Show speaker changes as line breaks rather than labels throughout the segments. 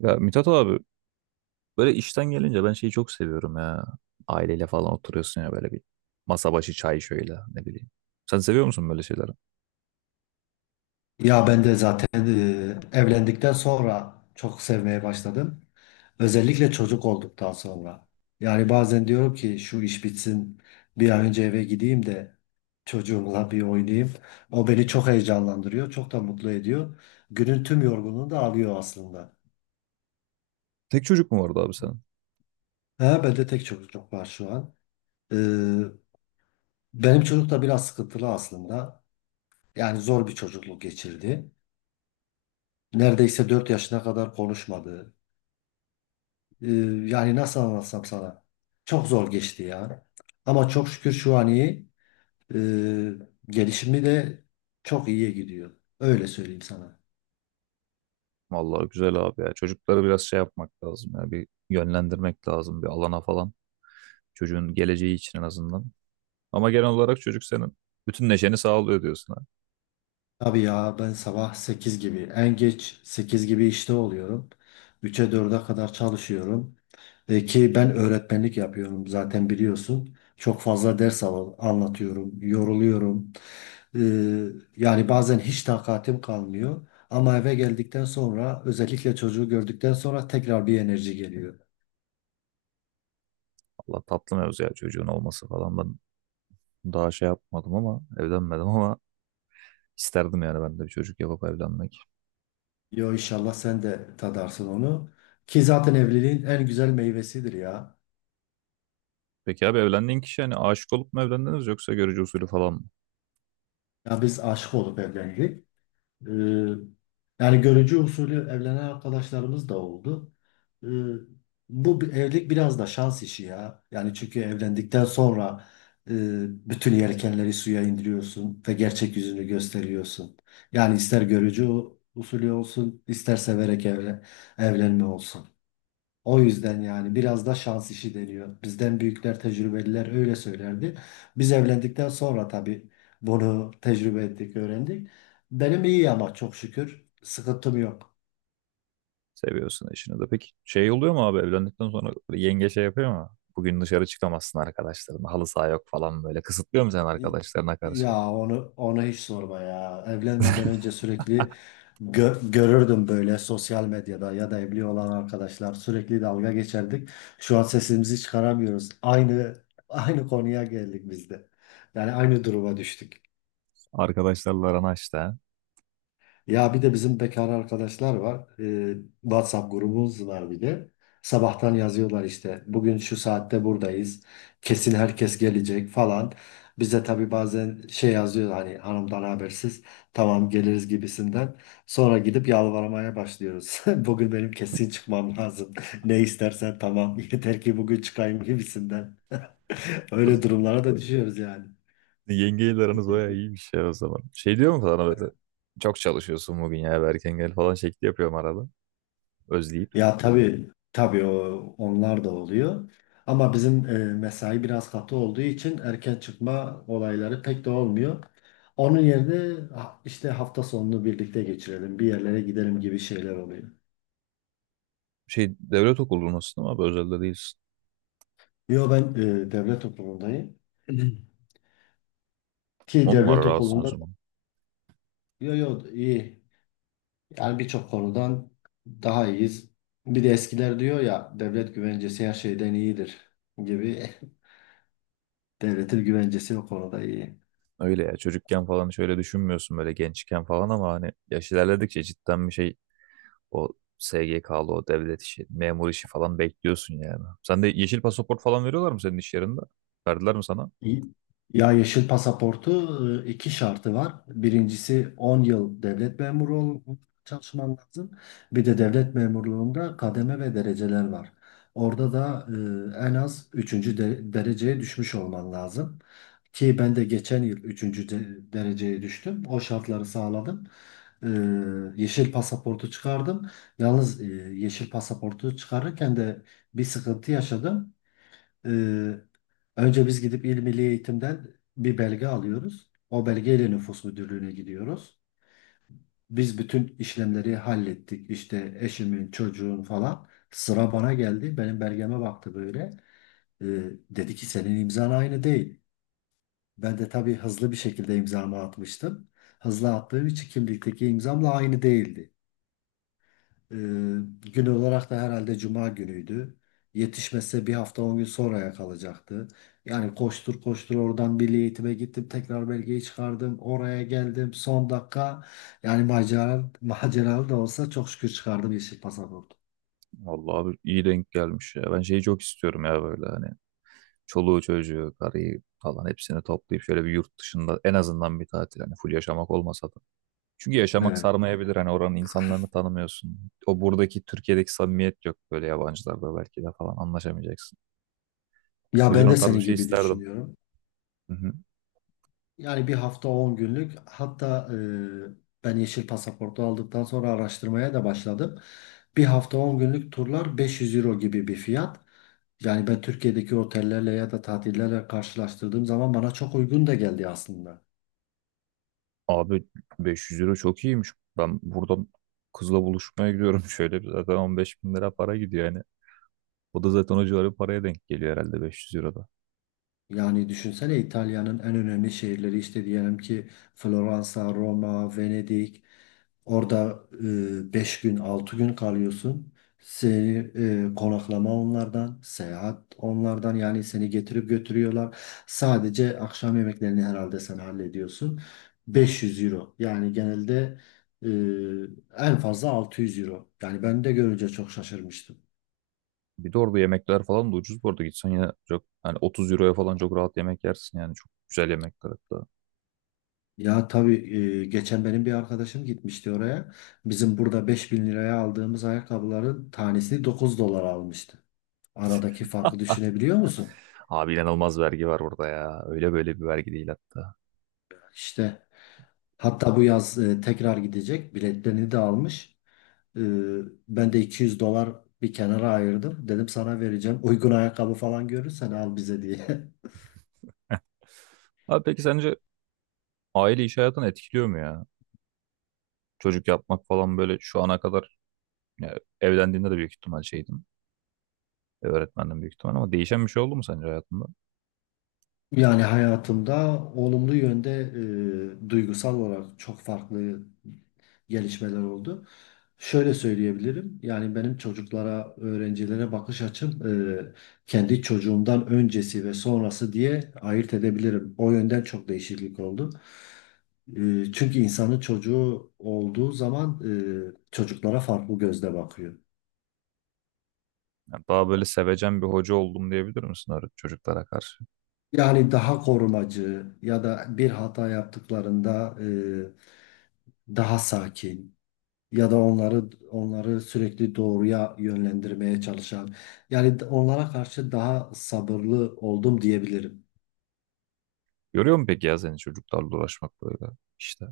Ya Mithat abi böyle işten gelince ben şeyi çok seviyorum ya. Aileyle falan oturuyorsun ya böyle bir masa başı çay şöyle ne bileyim. Sen seviyor musun böyle şeyleri?
Ya ben de zaten evlendikten sonra çok sevmeye başladım. Özellikle çocuk olduktan sonra. Yani bazen diyorum ki şu iş bitsin bir an önce eve gideyim de çocuğumla bir oynayayım. O beni çok heyecanlandırıyor, çok da mutlu ediyor. Günün tüm yorgunluğunu da alıyor aslında.
Tek çocuk mu vardı abi senin?
He, bende tek çocuk var şu an. Ee, benim çocuk da biraz sıkıntılı aslında. Yani zor bir çocukluk geçirdi. Neredeyse 4 yaşına kadar konuşmadı. Ee, yani nasıl anlatsam sana? Çok zor geçti ya. Ama çok şükür şu an iyi. Ee, gelişimi de çok iyiye gidiyor. Öyle söyleyeyim sana.
Vallahi güzel abi ya. Çocukları biraz şey yapmak lazım ya. Bir yönlendirmek lazım bir alana falan. Çocuğun geleceği için en azından. Ama genel olarak çocuk senin bütün neşeni sağlıyor diyorsun ha.
Tabii ya ben sabah 8 gibi en geç 8 gibi işte oluyorum. Üçe dörde kadar çalışıyorum. Ki ben öğretmenlik yapıyorum zaten biliyorsun. Çok fazla ders anlatıyorum, yoruluyorum. Ee, yani bazen hiç takatim kalmıyor. Ama eve geldikten sonra özellikle çocuğu gördükten sonra tekrar bir enerji geliyor.
Allah tatlı mevzu ya çocuğun olması falan. Ben daha şey yapmadım ama evlenmedim ama isterdim yani ben de bir çocuk yapıp evlenmek.
Yo inşallah sen de tadarsın onu. Ki zaten evliliğin en güzel meyvesidir ya.
Peki abi evlendiğin kişi hani aşık olup mu evlendiniz yoksa görücü usulü falan mı?
Ya biz aşık olup evlendik. Ee, yani görücü usulü evlenen arkadaşlarımız da oldu. Ee, bu evlilik biraz da şans işi ya. Yani çünkü evlendikten sonra e, bütün yelkenleri suya indiriyorsun ve gerçek yüzünü gösteriyorsun. Yani ister görücü usulü olsun, ister severek evlenme olsun. O yüzden yani biraz da şans işi deniyor. Bizden büyükler, tecrübeliler öyle söylerdi. Biz evlendikten sonra tabii bunu tecrübe ettik, öğrendik. Benim iyi ama çok şükür sıkıntım yok.
Seviyorsun eşini de. Peki şey oluyor mu abi evlendikten sonra böyle yenge şey yapıyor mu? Bugün dışarı çıkamazsın arkadaşların. Halı saha yok falan böyle. Kısıtlıyor mu sen arkadaşlarına karşı?
Ya onu hiç sorma ya. Evlenmeden önce sürekli görürdüm böyle sosyal medyada ya da evli olan arkadaşlar sürekli dalga geçerdik. Şu an sesimizi çıkaramıyoruz. Aynı konuya geldik biz de. Yani aynı duruma düştük.
Arkadaşlarla aran açtı ha.
Ya bir de bizim bekar arkadaşlar var. WhatsApp grubumuz var bir de. Sabahtan yazıyorlar işte. Bugün şu saatte buradayız. Kesin herkes gelecek falan. Bize tabii bazen şey yazıyor hani hanımdan habersiz. Tamam geliriz gibisinden. Sonra gidip yalvarmaya başlıyoruz. Bugün benim kesin çıkmam lazım. Ne istersen tamam. Yeter ki bugün çıkayım gibisinden. Öyle durumlara da düşüyoruz yani.
Yengeyle aranız bayağı iyiymiş ya o zaman. Şey diyor mu sana böyle? Çok çalışıyorsun bugün ya eve erken gel falan şekli yapıyorum arada. Özleyip.
Ya tabii tabii onlar da oluyor. Ama bizim mesai biraz katı olduğu için erken çıkma olayları pek de olmuyor. Onun yerine işte hafta sonunu birlikte geçirelim, bir yerlere gidelim gibi şeyler oluyor.
Şey devlet okulundasın ama abi, özelde değilsin.
Yo ben devlet okulundayım. Ki
On numara
devlet
rahatsın o
okulunda
zaman.
yo yo iyi. Yani birçok konudan daha iyiyiz. Bir de eskiler diyor ya devlet güvencesi her şeyden iyidir gibi. Devletin güvencesi o konuda iyi.
Öyle ya çocukken falan şöyle düşünmüyorsun böyle gençken falan ama hani yaş ilerledikçe cidden bir şey o SGK'lı o devlet işi, memur işi falan bekliyorsun yani. Sen de yeşil pasaport falan veriyorlar mı senin iş yerinde? Verdiler mi sana?
Ya yeşil pasaportu iki şartı var. Birincisi 10 yıl devlet memuru ol- çalışman lazım. Bir de devlet memurluğunda kademe ve dereceler var. Orada da en az 3. dereceye düşmüş olman lazım. Ki ben de geçen yıl 3. dereceye düştüm. O şartları sağladım. E, yeşil pasaportu çıkardım. Yalnız yeşil pasaportu çıkarırken de bir sıkıntı yaşadım. Ee, önce biz gidip İl Milli Eğitim'den bir belge alıyoruz. O belgeyle nüfus müdürlüğüne gidiyoruz. Biz bütün işlemleri hallettik. İşte eşimin, çocuğun falan. Sıra bana geldi. Benim belgeme baktı böyle. Ee, dedi ki senin imzan aynı değil. Ben de tabii hızlı bir şekilde imzamı atmıştım. Hızlı attığım için kimlikteki imzamla aynı değildi. Ee, gün olarak da herhalde cuma günüydü. Yetişmese 1 hafta 10 gün sonraya kalacaktı. Yani koştur koştur oradan milli eğitime gittim. Tekrar belgeyi çıkardım. Oraya geldim. Son dakika yani macera, maceralı da olsa çok şükür çıkardım yeşil pasaport.
Vallahi abi iyi denk gelmiş ya. Ben şeyi çok istiyorum ya böyle hani çoluğu çocuğu, karıyı falan hepsini toplayıp şöyle bir yurt dışında en azından bir tatil hani full yaşamak olmasa da. Çünkü yaşamak
Evet.
sarmayabilir hani oranın insanlarını tanımıyorsun. O buradaki Türkiye'deki samimiyet yok böyle yabancılarda belki de falan anlaşamayacaksın. O
Ya
yüzden
ben
o
de
tarz bir
senin
şey
gibi
isterdim.
düşünüyorum.
Hı hı.
Yani 1 hafta 10 günlük hatta ben yeşil pasaportu aldıktan sonra araştırmaya da başladım. 1 hafta 10 günlük turlar 500 euro gibi bir fiyat. Yani ben Türkiye'deki otellerle ya da tatillerle karşılaştırdığım zaman bana çok uygun da geldi aslında.
Abi 500 euro çok iyiymiş. Ben buradan kızla buluşmaya gidiyorum. Şöyle bir zaten 15 bin lira para gidiyor yani. O da zaten o civarı bir paraya denk geliyor herhalde 500 euroda.
Yani düşünsene İtalya'nın en önemli şehirleri işte diyelim ki Floransa, Roma, Venedik. Orada 5 gün 6 gün kalıyorsun. Seni konaklama onlardan, seyahat onlardan yani seni getirip götürüyorlar. Sadece akşam yemeklerini herhalde sen hallediyorsun. 500 euro yani genelde e, en fazla 600 euro. Yani ben de görünce çok şaşırmıştım.
Bir de orada yemekler falan da ucuz bu arada. Gitsen yine çok hani 30 euroya falan çok rahat yemek yersin yani. Çok güzel yemekler hatta.
Ya tabii geçen benim bir arkadaşım gitmişti oraya. Bizim burada 5.000 liraya aldığımız ayakkabıların tanesini 9 dolara almıştı. Aradaki farkı düşünebiliyor musun?
Abi inanılmaz vergi var orada ya. Öyle böyle bir vergi değil hatta.
İşte hatta bu yaz tekrar gidecek. Biletlerini de almış. E, ben de 200 dolar bir kenara ayırdım. Dedim sana vereceğim. Uygun ayakkabı falan görürsen al bize diye.
Abi peki sence aile iş hayatını etkiliyor mu ya? Çocuk yapmak falan böyle şu ana kadar ya, evlendiğinde de büyük ihtimal şeydim. Öğretmenden büyük ihtimal ama değişen bir şey oldu mu sence hayatında?
Yani hayatımda olumlu yönde duygusal olarak çok farklı gelişmeler oldu. Şöyle söyleyebilirim. Yani benim çocuklara, öğrencilere bakış açım e, kendi çocuğumdan öncesi ve sonrası diye ayırt edebilirim. O yönden çok değişiklik oldu. Çünkü insanın çocuğu olduğu zaman çocuklara farklı gözle bakıyor.
Yani daha böyle sevecen bir hoca oldum diyebilir misin çocuklara karşı?
Yani daha korumacı ya da bir hata yaptıklarında daha sakin. Ya da onları sürekli doğruya yönlendirmeye çalışan yani onlara karşı daha sabırlı oldum diyebilirim.
Görüyor mu peki ya seni çocuklarla uğraşmak böyle işte?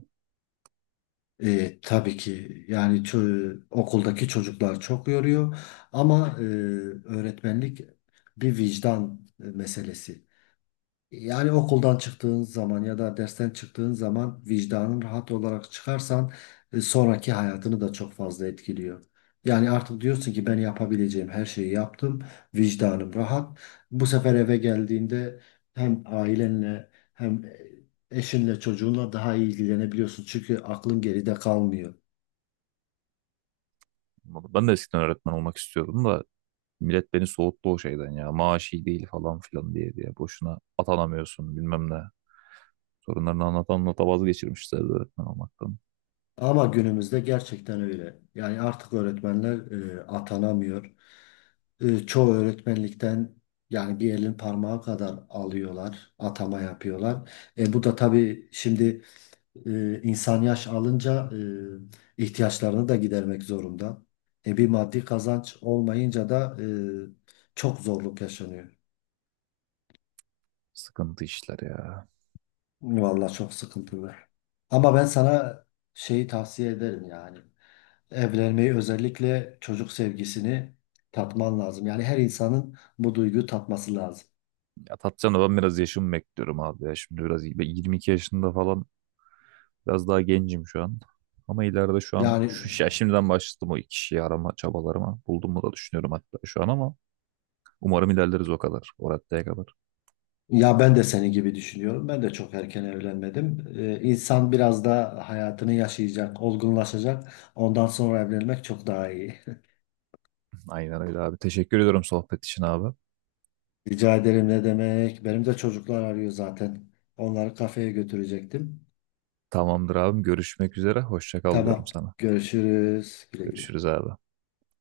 Tabii ki yani okuldaki çocuklar çok yoruyor ama öğretmenlik bir vicdan meselesi. Yani okuldan çıktığın zaman ya da dersten çıktığın zaman vicdanın rahat olarak çıkarsan sonraki hayatını da çok fazla etkiliyor. Yani artık diyorsun ki ben yapabileceğim her şeyi yaptım, vicdanım rahat. Bu sefer eve geldiğinde hem ailenle hem eşinle çocuğunla daha iyi ilgilenebiliyorsun. Çünkü aklın geride kalmıyor.
Ben de eskiden öğretmen olmak istiyordum da millet beni soğuttu o şeyden ya. Maaş iyi değil falan filan diye diye. Boşuna atanamıyorsun bilmem ne. Sorunlarını anlatan anlata vazgeçirmişler öğretmen olmaktan.
Ama günümüzde gerçekten öyle. Yani artık öğretmenler atanamıyor. Çoğu öğretmenlikten yani bir elin parmağı kadar alıyorlar, atama yapıyorlar. Bu da tabii şimdi insan yaş alınca ihtiyaçlarını da gidermek zorunda. Bir maddi kazanç olmayınca da çok zorluk yaşanıyor.
Sıkıntı işler ya.
Vallahi çok sıkıntılı. Ama ben sana şeyi tavsiye ederim yani. Evlenmeyi özellikle çocuk sevgisini tatman lazım. Yani her insanın bu duyguyu tatması lazım.
Ya Tatcan'a ben biraz yaşımı bekliyorum abi ya. Şimdi biraz iyi. Ben 22 yaşında falan. Biraz daha gencim şu an. Ama ileride şu an
Yani
şu ya şimdiden başladım o iki şeyi arama çabalarıma. Buldum mu da düşünüyorum hatta şu an ama umarım ilerleriz o kadar. O raddeye kadar.
ya ben de senin gibi düşünüyorum. Ben de çok erken evlenmedim. İnsan biraz da hayatını yaşayacak, olgunlaşacak. Ondan sonra evlenmek çok daha iyi.
Aynen öyle abi. Teşekkür ediyorum sohbet için abi.
Rica ederim ne demek. Benim de çocuklar arıyor zaten. Onları kafeye götürecektim.
Tamamdır abim. Görüşmek üzere. Hoşça kal diyorum
Tamam.
sana.
Görüşürüz. Güle güle.
Görüşürüz abi.